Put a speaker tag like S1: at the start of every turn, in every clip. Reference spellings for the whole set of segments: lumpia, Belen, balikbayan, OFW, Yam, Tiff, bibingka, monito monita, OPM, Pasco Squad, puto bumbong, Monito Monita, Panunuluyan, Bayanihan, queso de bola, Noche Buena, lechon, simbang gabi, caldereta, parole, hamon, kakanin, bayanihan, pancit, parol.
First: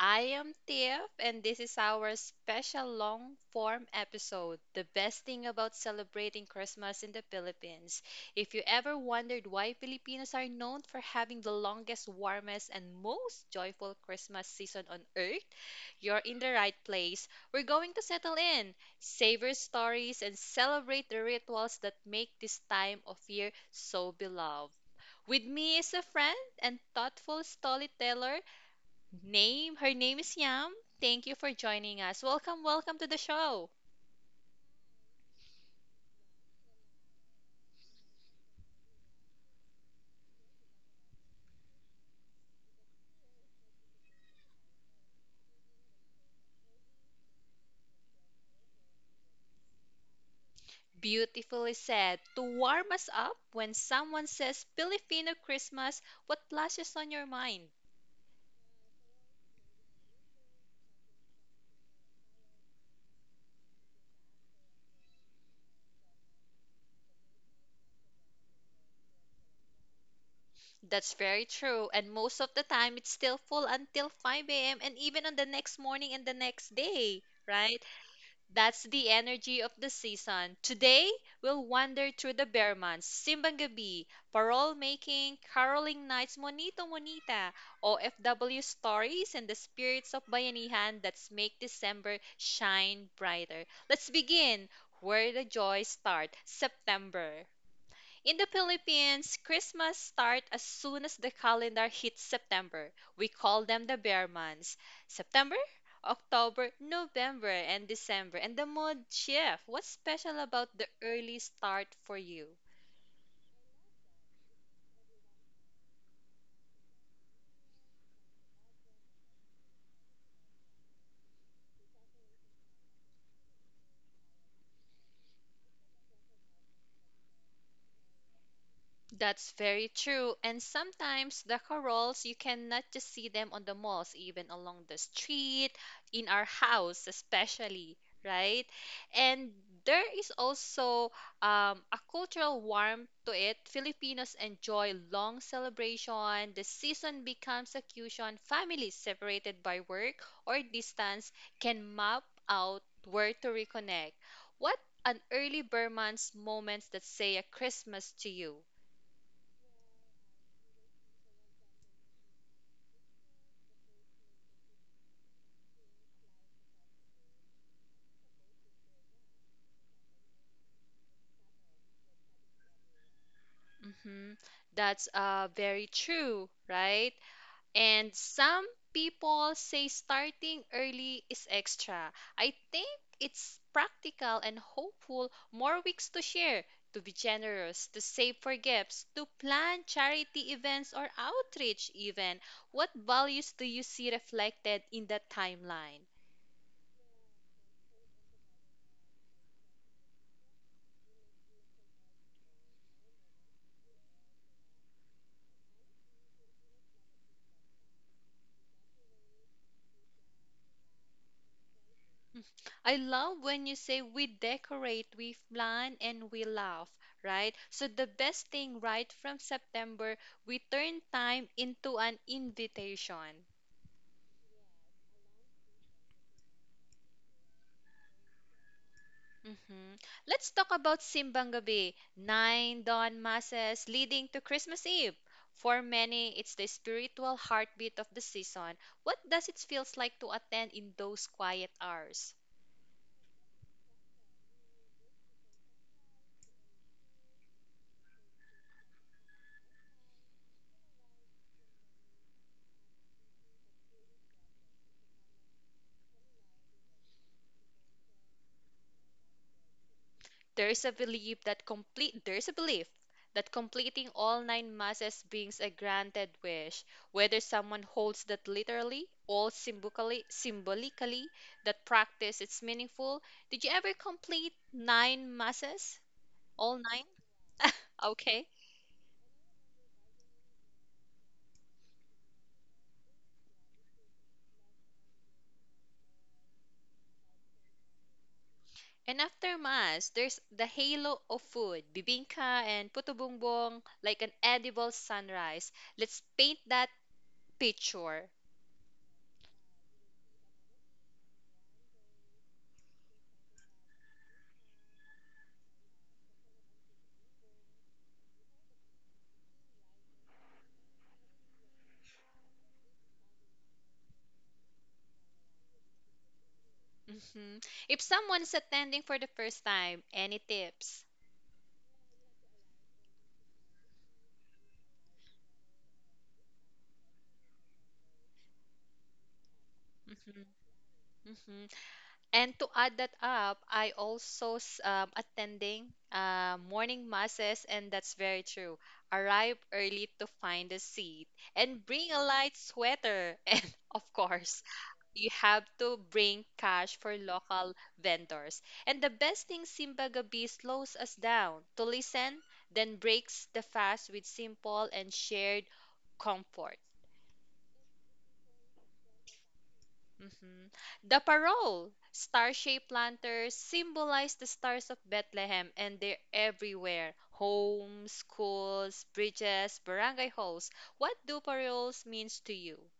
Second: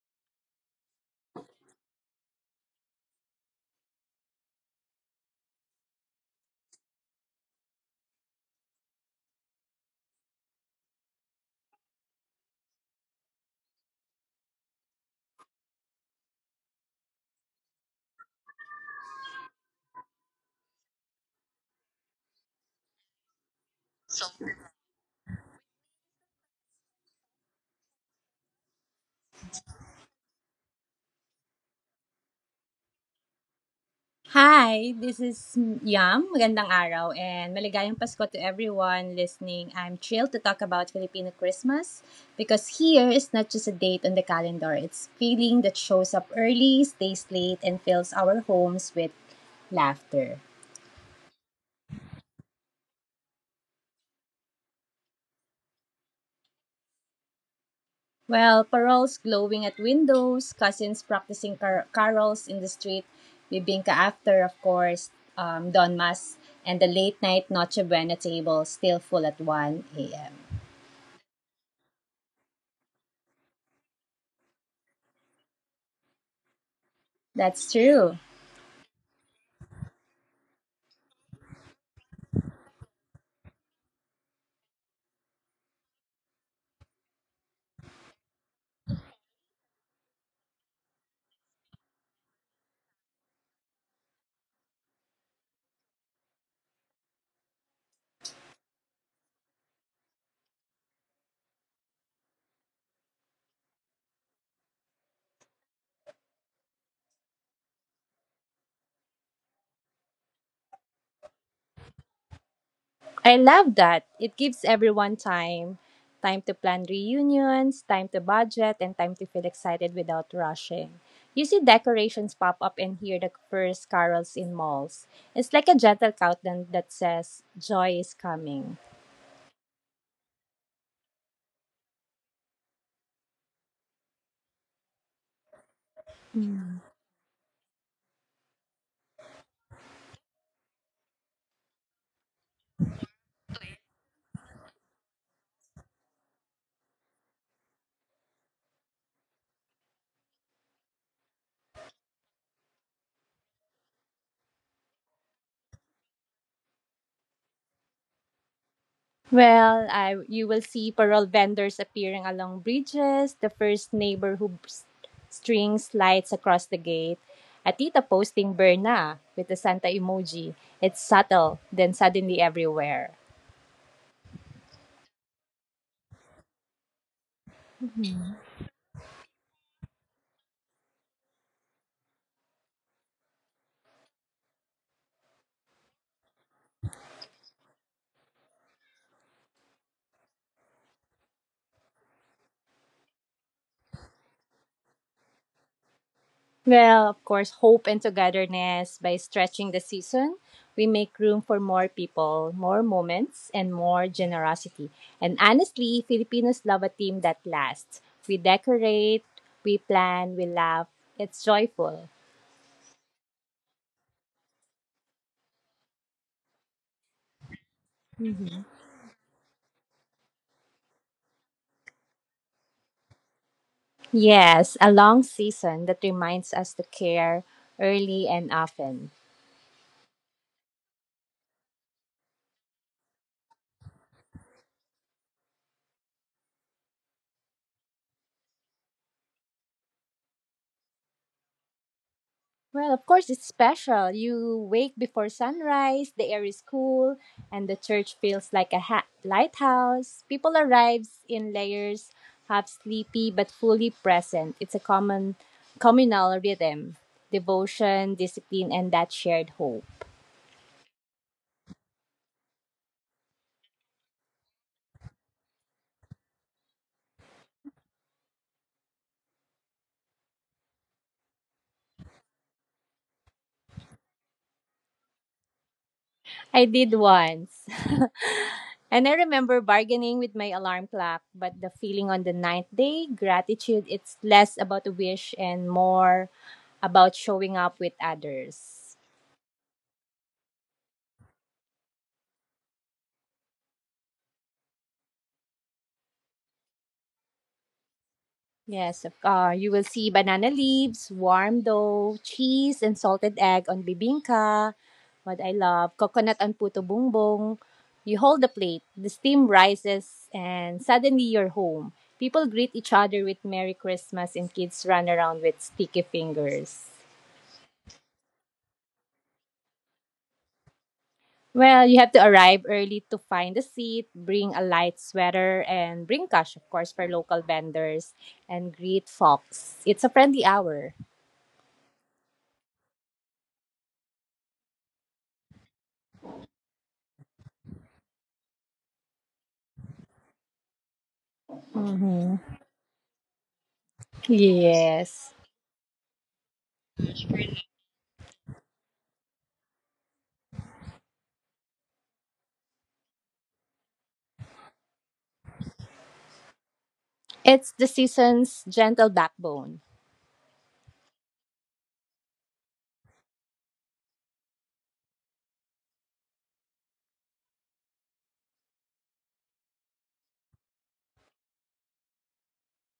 S1: I am Tiff, and this is our special long form episode, The Best Thing About Celebrating Christmas in the Philippines. If you ever wondered why Filipinos are known for having the longest, warmest, and most joyful Christmas season on earth, you're in the right place. We're going to settle in, savor stories, and celebrate the rituals that make this time of year so beloved. With me is a friend and thoughtful storyteller. Name her name is Yam. Thank you for joining us. Welcome to the show.
S2: Hi, this is Yam. Magandang araw and maligayang Pasko to everyone listening. I'm thrilled to talk about Filipino Christmas because here is not just a date on the calendar. It's a feeling that shows up early, stays late, and fills our homes with laughter.
S1: Beautifully said. To warm us up, when someone says Filipino Christmas, what flashes on your mind?
S2: Well, paroles glowing at windows, cousins practicing carols in the street, bibingka after, of course, Don Mas, and the late night Noche Buena table still full at 1 a.m.
S1: That's very true, and most of the time it's still full until 5 a.m. and even on the next morning and the next day,
S2: That's
S1: right?
S2: true.
S1: That's the energy of the season. Today, we'll wander through the bear months, simbang gabi, parole making, caroling nights, monito monita, OFW stories, and the spirits of bayanihan that make December shine brighter. Let's begin where the joys start, September. In the Philippines, Christmas start as soon as the calendar hits September. We call them the bear months. September, October, November, and December. And the mood shift. What's special about the early start for you?
S2: I love that. It gives everyone time to plan reunions, time to budget, and time to feel excited without rushing. You see decorations pop up and hear the first carols in malls. It's like a gentle countdown that says, "Joy is coming."
S1: That's very true. And sometimes the corals, you cannot just see them on the malls, even along the street, in our house, especially, right? And there is also a cultural warmth to it. Filipinos enjoy long celebration. The season becomes occasion. Families separated by work or distance can map out where to reconnect. What an early Burman's moments that say a Christmas to you?
S2: Well, you will see parol vendors appearing along bridges, the first neighbor strings lights across the gate, a tita posting Berna with the Santa emoji. It's subtle, then suddenly everywhere.
S1: Hmm. That's very true, right? And some people say starting early is extra. I think it's practical and hopeful. More weeks to share, to be generous, to save for gifts, to plan charity events or outreach, even. What values do you see reflected in that timeline?
S2: Well, of course, hope and togetherness by stretching the season. We make room for more people, more moments, and more generosity. And honestly, Filipinos love a theme that lasts. We decorate, we plan, we laugh. It's joyful.
S1: Mm. I love when you say we decorate, we plan, and we laugh, right? So the best thing, right from September, we turn time into an invitation.
S2: Yes, a long season that reminds us to care early and often.
S1: Mhm. Let's talk about Simbang Gabi, nine dawn masses leading to Christmas Eve. For many, it's the spiritual heartbeat of the season. What does it feels like to attend in those quiet hours?
S2: Well, of course, it's special. You wake before sunrise, the air is cool, and the church feels like a lighthouse. People arrive in layers, half sleepy but fully present. It's a common communal rhythm, devotion, discipline, and that shared hope.
S1: There is a belief that completing all nine masses brings a granted wish. Whether someone holds that literally or symbolically, that practice it's meaningful. Did you ever complete nine masses?
S2: I
S1: All
S2: did
S1: nine?
S2: once.
S1: Okay.
S2: And I remember bargaining with my alarm clock, but the feeling on the ninth day, gratitude, it's less about a wish and more about showing up with others.
S1: And after mass, there's the halo of food, bibingka and puto bumbong, like an edible sunrise. Let's paint that picture.
S2: Yes, you will see banana leaves, warm dough, cheese, and salted egg on bibingka. What I love, coconut on puto bumbong. You hold the plate, the steam rises, and suddenly you're home. People greet each other with "Merry Christmas," and kids run around with sticky fingers.
S1: Hmm. If someone's attending for the first time, any tips?
S2: Well, you have to arrive early to find a seat, bring a light sweater, and bring cash, of course, for local vendors, and greet folks. It's a
S1: Hmm.
S2: friendly hour.
S1: Hmm. And to add that up, I also attending morning masses, and that's very true. Arrive early to find a seat, and bring a
S2: Mhm.
S1: light sweater. And of course, you
S2: Yes.
S1: have to bring cash for local vendors. And the best thing, Simba Gabi slows us down to listen, then breaks the fast with simple and shared comfort.
S2: It's the season's gentle backbone.
S1: Mhm. The parole star-shaped lanterns symbolize the stars of Bethlehem and they're everywhere. Homes, schools, bridges, barangay halls. What do paroles means to you?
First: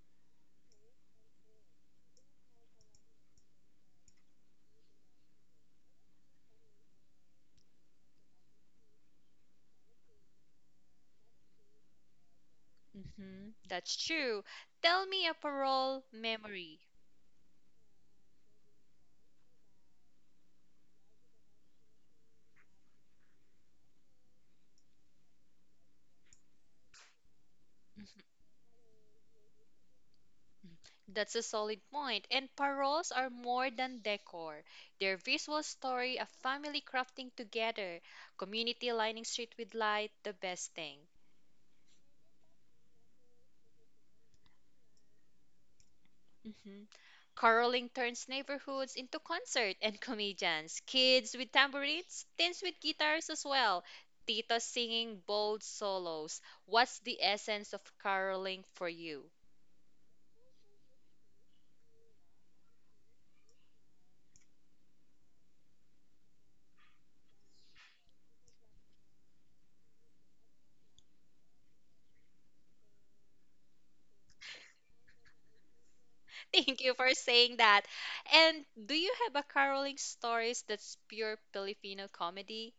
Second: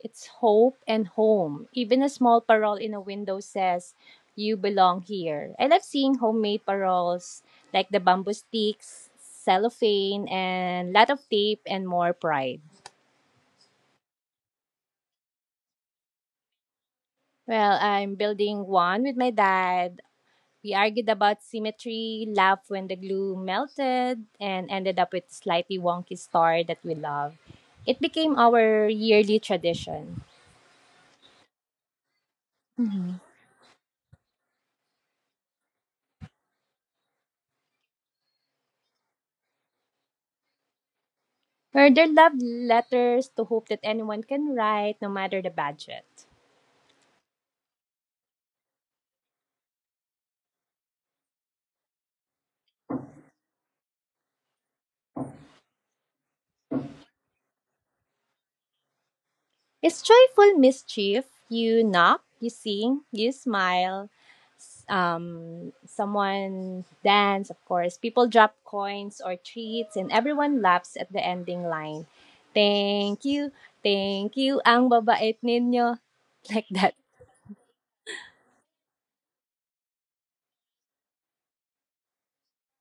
S2: It's hope and home. Even a small parole in a window says, "You belong here." I love seeing homemade paroles like the bamboo sticks, cellophane, and lot of tape and more pride.
S1: Hmm. That's true. Tell me a parole memory.
S2: Well, I'm building one with my dad. We argued about symmetry, laughed when the glue melted, and ended up with slightly wonky star that we love. It
S1: Mhm.
S2: became our yearly tradition.
S1: That's a solid point. And paroles are more than decor. They're visual story of family crafting together, community lining street with light, the best thing.
S2: Her dear love letters to hope that anyone can write, no matter the budget.
S1: Mm-hmm. Caroling turns neighborhoods into concert and comedians, kids with tambourines, teens with guitars as well, titas singing bold solos. What's the essence of caroling for you?
S2: It's joyful mischief. You knock, you sing, you smile. Someone dance, of course. People drop coins or treats, and everyone laughs at the ending line. Thank you, ang babait ninyo. Like
S1: Thank you
S2: that.
S1: for saying that. And do you have a caroling stories that's pure Filipino comedy?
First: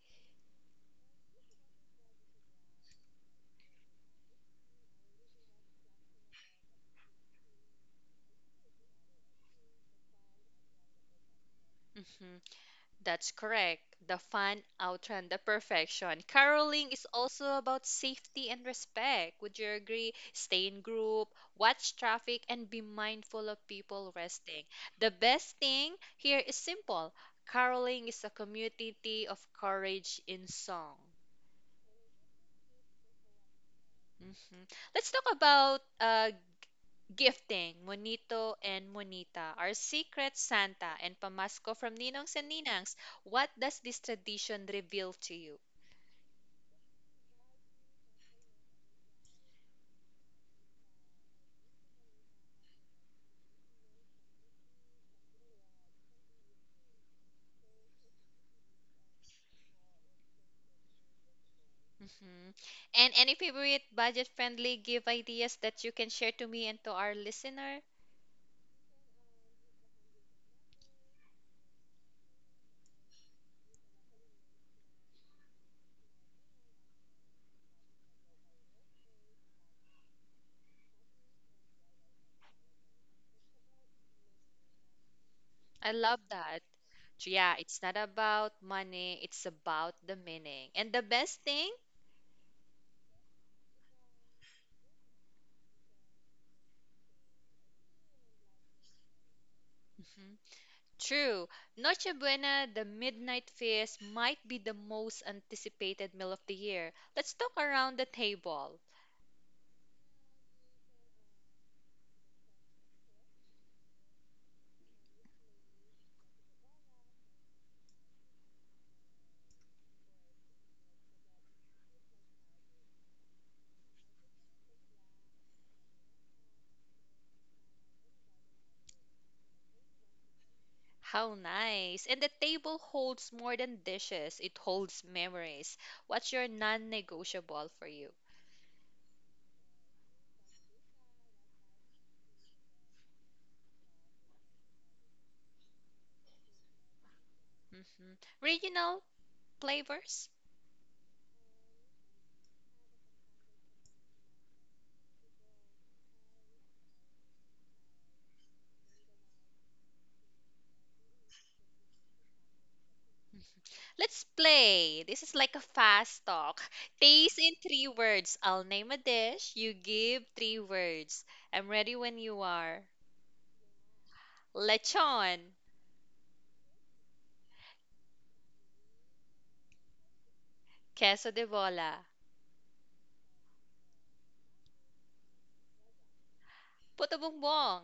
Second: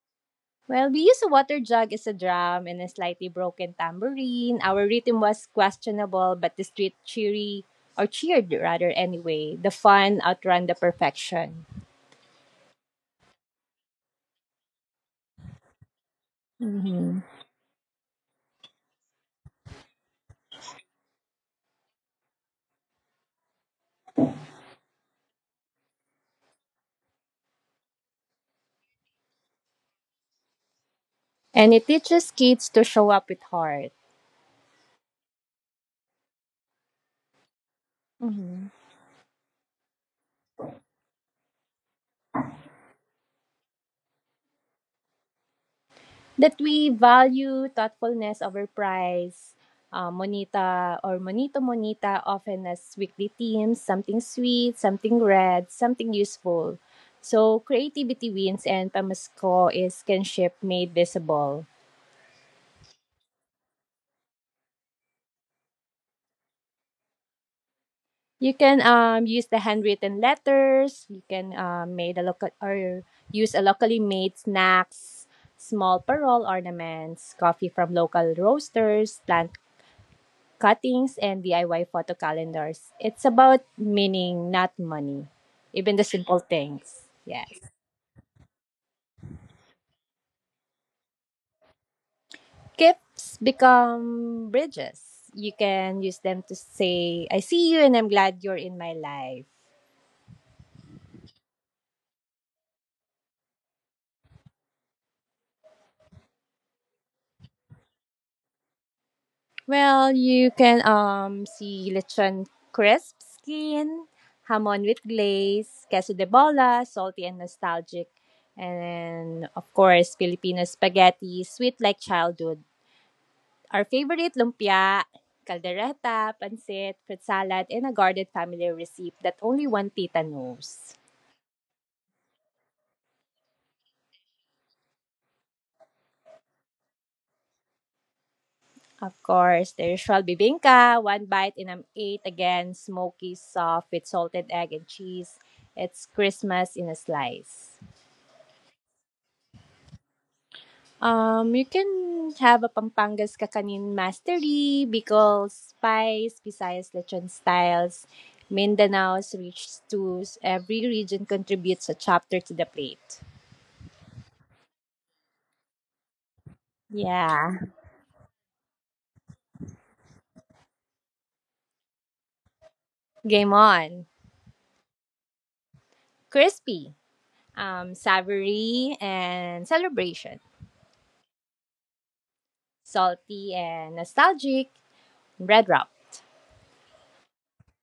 S2: Well, we use a water jug as a drum and a slightly broken tambourine. Our rhythm was questionable, but the street cheery or cheered rather anyway. The fun outrun the perfection.
S1: Mhm. That's correct. The fun outrun the perfection. Caroling is
S2: Mhm.
S1: also about safety and respect. Would you agree? Stay in group, watch traffic, and be mindful of people resting. The best thing here is simple. Caroling is a community of courage in song.
S2: And it teaches kids to show up with heart.
S1: Mhm. Let's talk about gifting. Monito and Monita, our secret Santa and Pamasco from Ninongs and Ninangs. What does this tradition reveal to you?
S2: That we value thoughtfulness over price. Monita or Monito Monita often as weekly themes, something sweet, something red, something useful. So creativity wins and Pamasco is kinship made visible.
S1: Hmm. And any favorite budget-friendly gift ideas that you can share to me and to our listener?
S2: You can use the handwritten letters, you can made a local or use a locally made snacks, small parole ornaments, coffee from local roasters, plant cuttings and DIY photo calendars. It's about meaning, not money.
S1: I
S2: Even the
S1: love
S2: simple
S1: that.
S2: things.
S1: So yeah,
S2: Yes.
S1: it's not about money, it's about the meaning. And the best thing?
S2: Gifts become bridges. You can use them to say, "I see you and I'm glad you're in my life."
S1: Mhm. True. Noche Buena, the Midnight Feast, might be the most anticipated meal of the year. Let's talk around the table.
S2: Well, you can see lechon crisp skin, hamon with glaze, queso de bola, salty and nostalgic, and of course Filipino spaghetti, sweet like childhood, our favorite lumpia, caldereta, pancit, fruit salad, and a guarded family receipt that only one tita knows.
S1: How nice. And the table holds more than dishes, it holds memories. What's your non-negotiable for you?
S2: Of course, the usual bibingka, one bite and I'm eight again, smoky, soft, with salted egg and cheese. It's Christmas in a slice.
S1: Hmm. Regional flavors?
S2: You can have a Pampangas kakanin mastery, pickles, spice, Visayas lechon styles, Mindanao's rich stews. Every region contributes a chapter to the plate.
S1: Let's play. This is like a fast talk. Taste in
S2: Yeah.
S1: three words. I'll name a dish. You give three words. I'm ready when you are.
S2: Game on.
S1: Lechon,
S2: Crispy, savory and celebration.
S1: queso de bola,
S2: Salty and nostalgic. Bread wrap.
S1: puto bumbong,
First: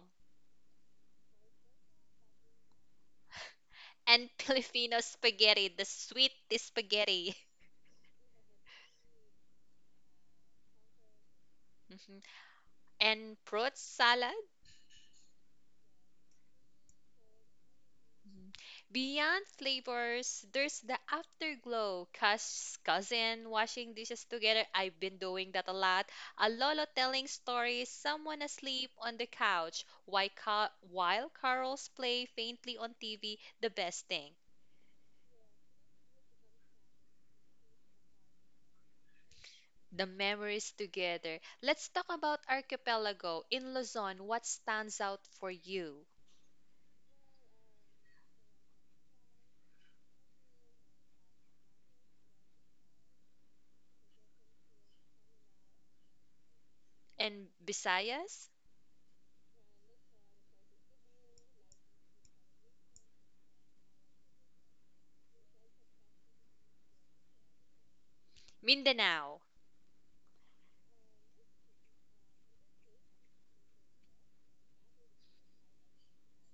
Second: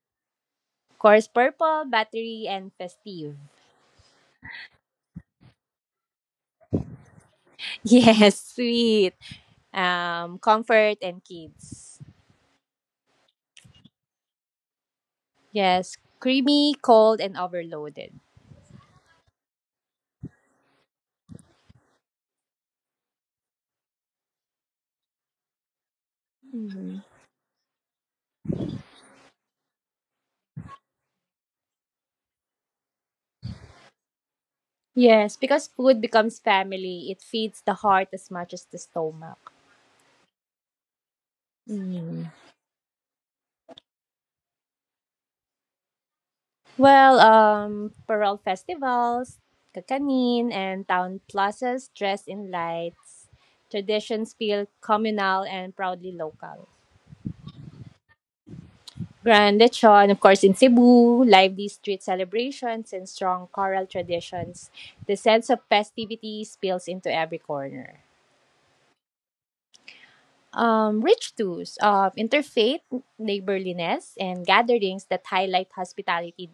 S2: Course purple, battery and festive.
S1: and Filipino spaghetti, the sweet spaghetti.
S2: Yes, sweet. Comfort and kids.
S1: Mhm. And fruit salad.
S2: Yes, creamy, cold and overloaded.
S1: Mhm. Beyond flavors, there's the afterglow. Cousin washing dishes together. I've been doing that a lot. A lolo
S2: Mhm.
S1: telling stories. Someone asleep on the couch. While carols play faintly on TV. The best thing.
S2: Yes, because food becomes family. It feeds the heart as much as the stomach.
S1: The memories together. Let's talk about archipelago. In Luzon, what stands out for you?
S2: Well, parole festivals, kakanin, and town plazas dressed in lights. Traditions feel communal and proudly local.
S1: And Visayas?
S2: Grand lechon, of course, in Cebu, lively street celebrations and strong choral traditions. The sense of festivity spills into every corner.
S1: Mindanao.
S2: Rich tours of interfaith neighborliness and gatherings that highlight hospitality.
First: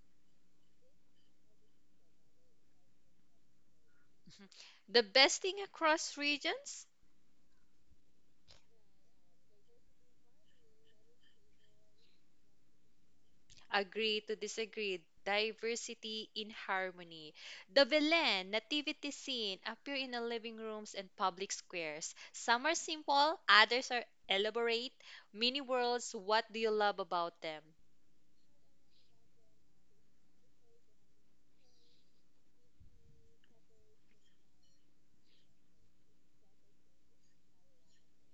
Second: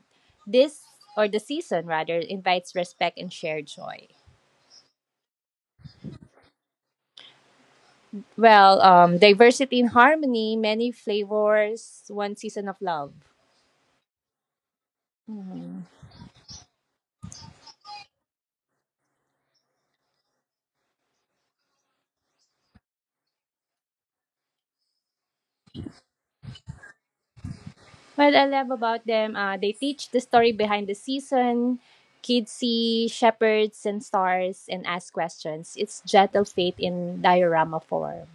S2: This or the season rather invites respect and shared joy.
S1: The best thing across regions?
S2: Well, diversity in harmony, many flavors, one season of love.
S1: Agree to disagree. Diversity in harmony. The Belen nativity scene appear in the living rooms and public squares. Some are simple, others are elaborate. Mini worlds, what do you love about them?
S2: What I love about them, they teach the story behind the season. Kids see shepherds and stars and ask questions. It's gentle faith in diorama form.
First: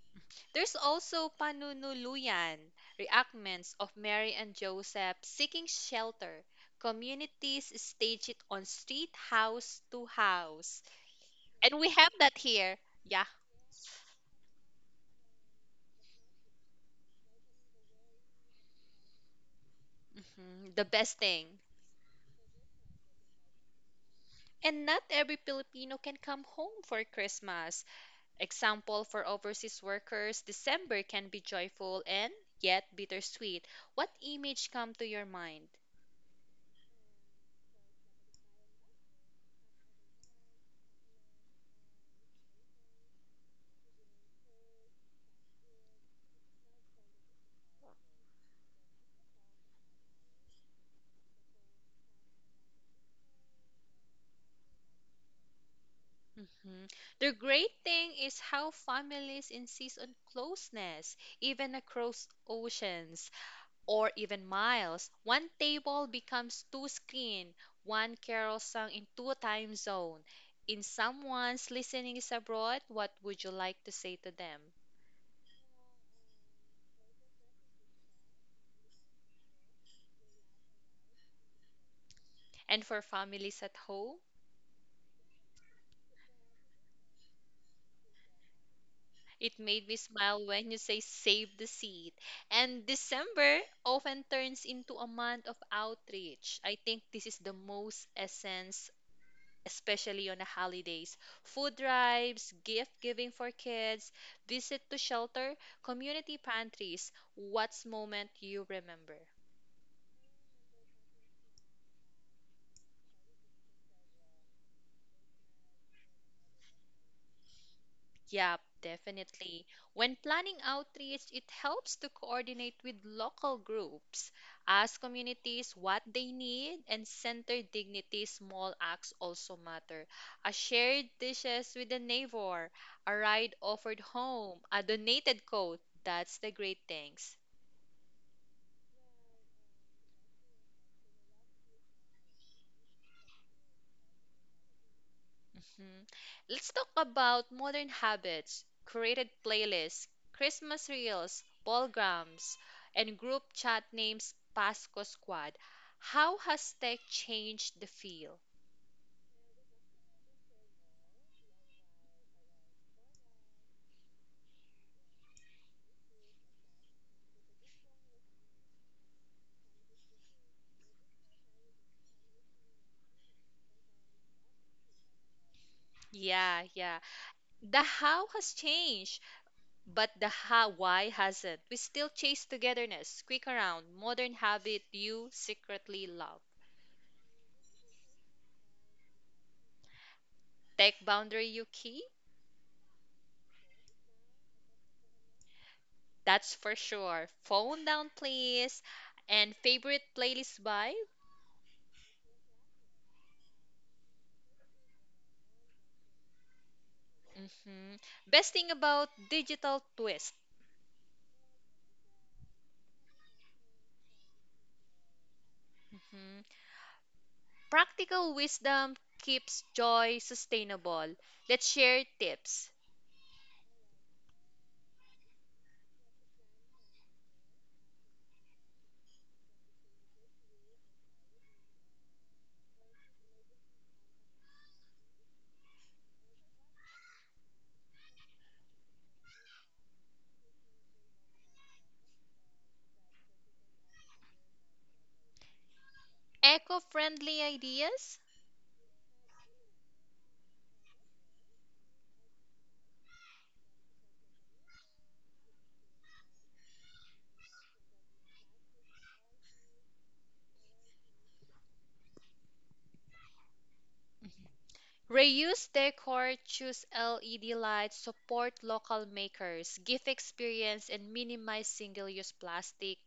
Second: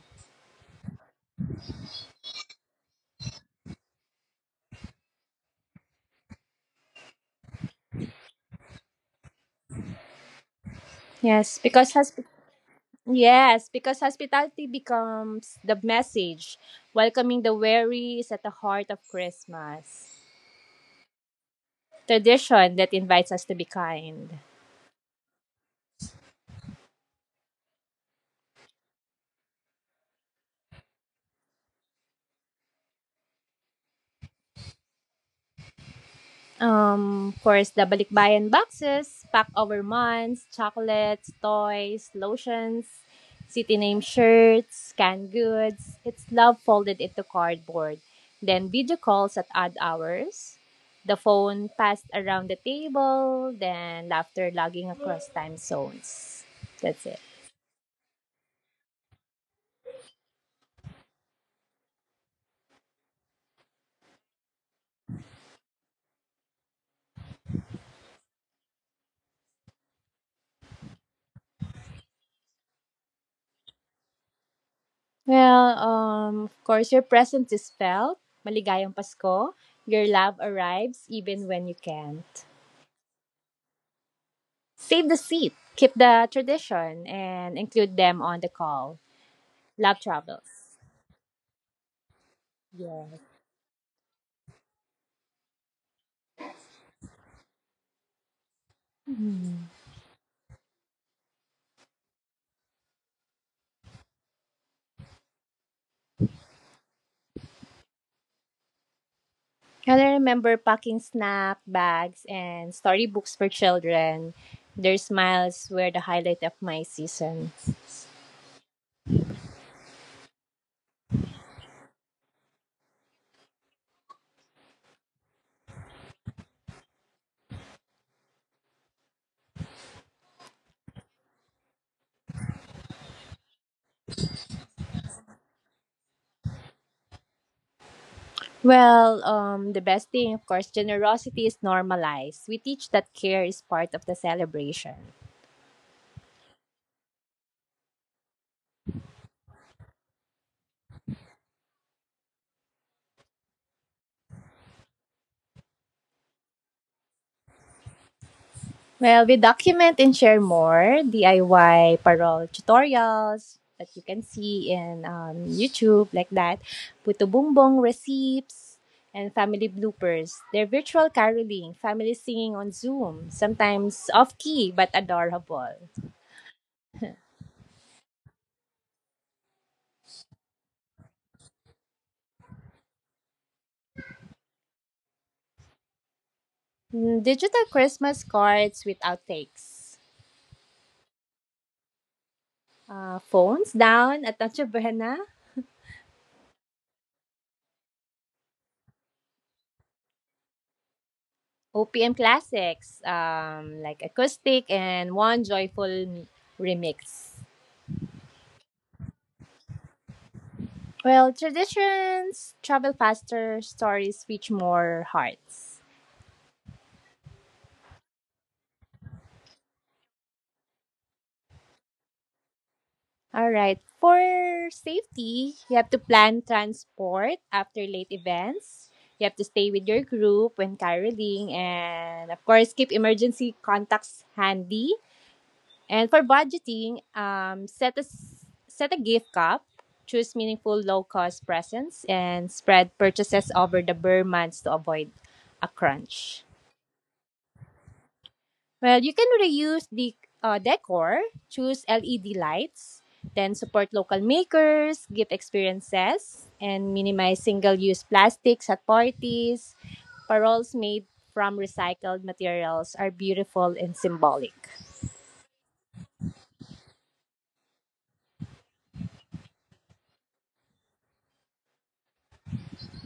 S1: There's also Panunuluyan, reenactments of Mary and Joseph seeking shelter. Communities stage it on street house to house.
S2: Yes,
S1: And we
S2: because
S1: have
S2: hosp-
S1: that here. Yeah.
S2: yes, because hospitality becomes the message. Welcoming the weary is at the heart of Christmas.
S1: Mhm, the best thing.
S2: Tradition that invites us to be kind.
S1: And not every Filipino can come home for Christmas. Example for overseas workers, December can be joyful and yet bittersweet. What image come to your mind?
S2: Of course, the balikbayan boxes, pack over months, chocolates, toys, lotions, city name shirts, canned goods. It's love folded into cardboard. Then video calls at odd hours. The phone passed around the table. Then laughter logging across time zones.
S1: Mhm.
S2: That's it.
S1: The great thing is how families insist on closeness, even across oceans or even miles. One table becomes two screen, one carol sung in two time zone. In someone's listening is abroad, what would you like to say to them?
S2: Well, of course, your presence is felt. Maligayang Pasko. Your love arrives even when you can't.
S1: And for families at home,
S2: Save the seat, keep the tradition, and include them on the call.
S1: it made me
S2: Love
S1: smile when you
S2: travels.
S1: say save the seat. And
S2: Yes.
S1: December often turns into a month of outreach. I think this is the most essence, especially on the holidays. Food drives, gift giving for kids, visit to shelter, community pantries. What's moment you remember?
S2: And I remember packing snack bags and storybooks for children. Their smiles were the highlight of my season.
S1: Yeah, definitely. When planning outreach, it helps to coordinate with local groups, ask communities what they need, and center dignity. Small acts also matter. A shared dishes with a neighbor, a ride offered home, a donated coat. That's the great things.
S2: Well, the best thing, of course, generosity is normalized. We teach that care is part of the celebration.
S1: Mhm. Let's talk about modern habits, curated playlists, Christmas reels, programs, and group chat names Pasco Squad. How has tech changed the feel?
S2: Well, we document and share more DIY parol tutorials that you can see in YouTube, like that. Puto Bumbong recipes and family bloopers. They're virtual caroling, family singing on Zoom, sometimes off key but adorable.
S1: Yeah, yeah. The how has changed, but the how why hasn't. We still chase togetherness, quick around, modern habit you secretly love.
S2: Mm, digital Christmas cards with outtakes.
S1: Tech boundary you keep?
S2: Phones down at Noche Buena.
S1: That's for sure. Phone down, please. And favorite playlist by?
S2: OPM classics like acoustic and one joyful remix.
S1: Hmm. Best thing about digital twist.
S2: Well, traditions travel faster, stories reach more hearts.
S1: Hmm. Practical wisdom keeps joy sustainable. Let's share tips.
S2: All right. For safety, you have to plan transport after late events. You have to stay with your group when caroling and of course keep emergency contacts handy. And for budgeting, set a gift cup, choose meaningful low cost presents, and spread purchases over the bare months to avoid a crunch.
S1: Eco-friendly ideas.
S2: Well, you can reuse the decor, choose LED lights, then support local makers, gift experiences, and minimize single use plastics at parties. Paroles made from recycled materials are beautiful and symbolic.
S1: Reuse decor, choose LED lights, support local makers, give experience, and minimize single use plastic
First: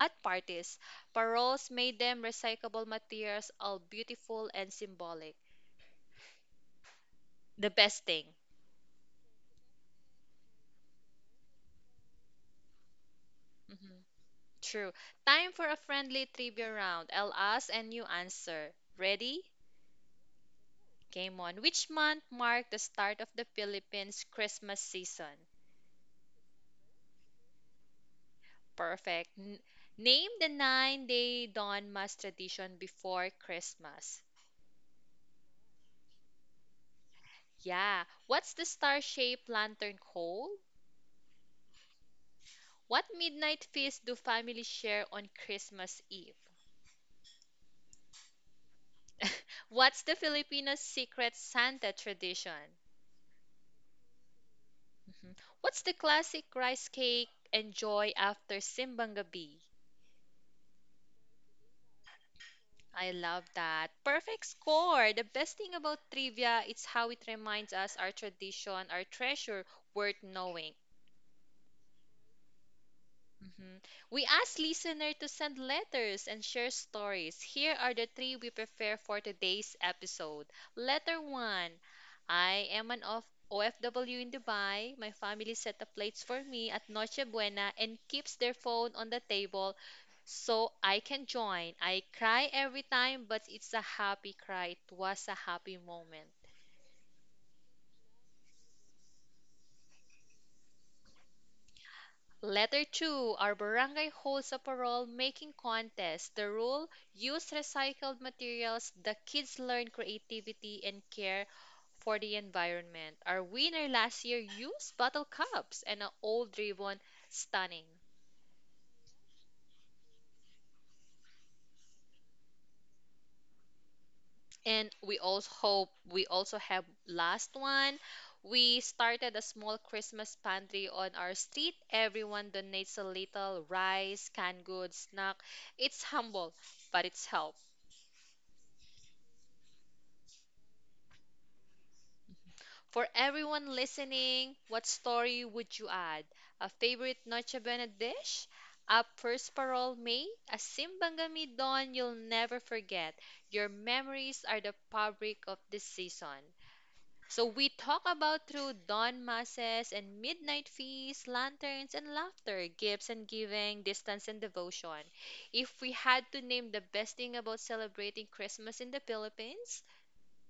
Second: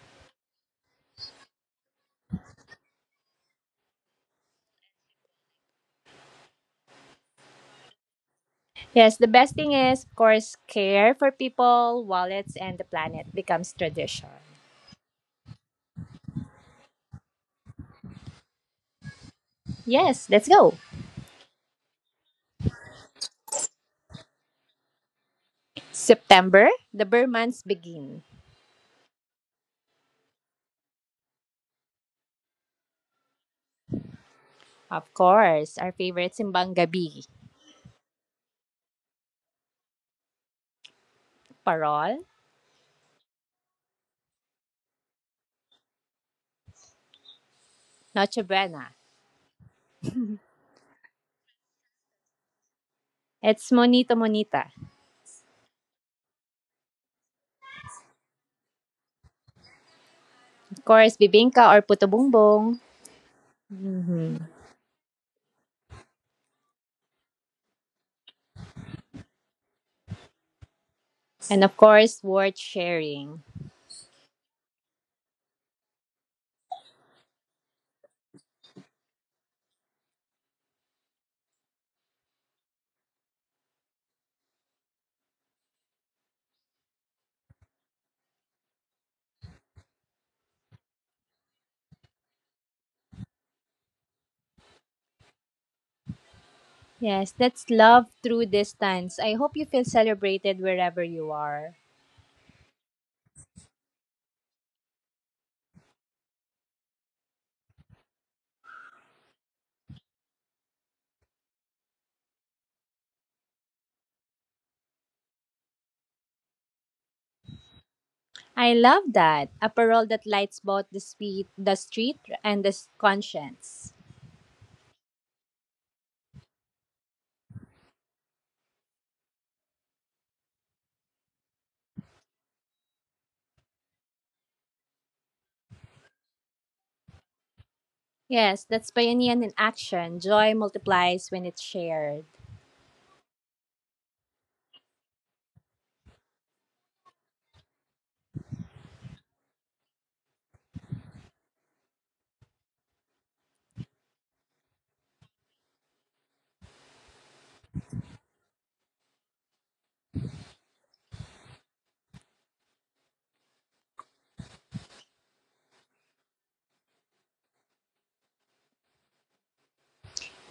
S1: at parties. Paroles made them recyclable materials, all beautiful and symbolic. The best thing.
S2: Yes, the best thing is, of course, care for people, wallets, and the planet becomes
S1: Mm-hmm.
S2: tradition.
S1: True. Time for a friendly trivia round. I'll ask and you answer. Ready?
S2: Yes, let's go.
S1: Game on. Which month marked the start of the Philippines' Christmas season?
S2: September, the Burr months begin.
S1: Perfect. Name the nine-day dawn mass tradition before Christmas.
S2: Of course, our favorite simbang gabi,
S1: Yeah. What's the star-shaped lantern called?
S2: parol,
S1: What midnight feast do families share on Christmas Eve?
S2: Noche Buena.
S1: What's the Filipino secret Santa tradition?
S2: It's Monito Monita.
S1: Mhm. What's the classic rice cake enjoy after simbang gabi?
S2: Of course, bibingka or puto bumbong.
S1: I love that.
S2: Mhm.
S1: Perfect score. The best thing about trivia is how it reminds us our tradition, our treasure worth knowing.
S2: And of course, worth sharing.
S1: Mhm. We ask listener to send letters and share stories. Here are the three we prefer for today's episode. Letter 1. I am an of OFW in Dubai. My family set the plates for me at Noche Buena and keeps their phone on the table so I can join. I cry every time, but it's a happy cry. It was a happy moment.
S2: Yes, that's love through distance. I hope you feel celebrated wherever you are.
S1: Letter 2. Our barangay holds a parol making contest. The rule, use recycled materials. The kids learn creativity and care for the environment. Our winner last year used bottle cups and an old ribbon. Stunning.
S2: I love that. A parole that lights both the street and conscience.
S1: And we also hope We also have last one. We started a small Christmas pantry on our street. Everyone donates a little rice, canned goods, snack. It's humble, but it's help.
S2: Yes, that's Bayanihan in action. Joy multiplies when it's shared.
S1: For everyone listening, what story would you add? A favorite Noche Buena dish? A first parole May? A Simbangami Dawn you'll never forget? Your memories are the fabric of this season. So we talk about through dawn masses and midnight feasts, lanterns and laughter, gifts and giving, distance and devotion. If we had to name the best thing about celebrating Christmas in the Philippines,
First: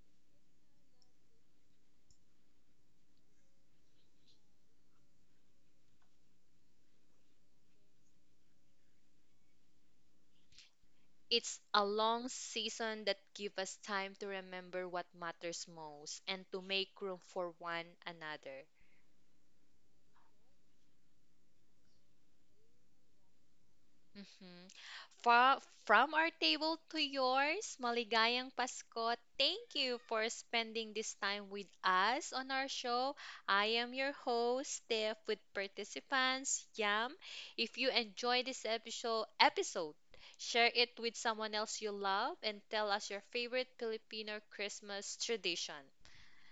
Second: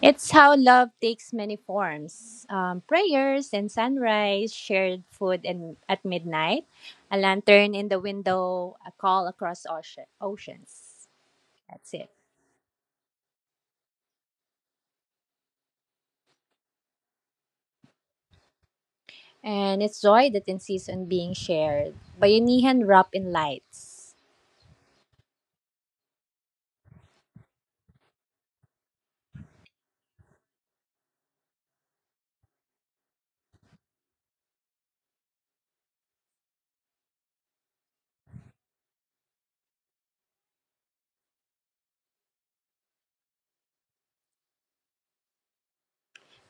S2: It's how love takes many forms prayers and sunrise, shared food and at midnight, a lantern in the window, a call across oceans.
S1: it's a
S2: That's it.
S1: long season that gives us time to remember what matters most and to make room for one another.
S2: And it's joy that insists on being shared. Bayanihan wrapped in lights.
S1: Mhm. From our table to yours, maligayang Pasko. Thank you for spending this time with us on our show. I am your host, Steph, with participants, Yam. If you enjoy this episode, share it with someone else you love and tell us your favorite Filipino Christmas tradition.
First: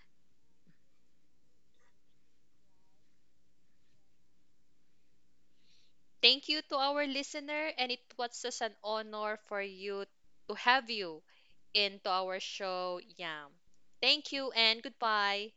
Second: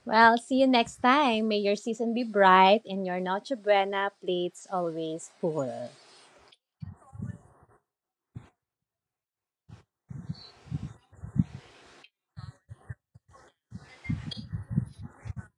S2: Well, see you next time. May your season be bright and your Noche Buena plates always full.
S1: Thank you to our listener, and it was just an honor for you to have you into our show. Yeah. Thank you and goodbye.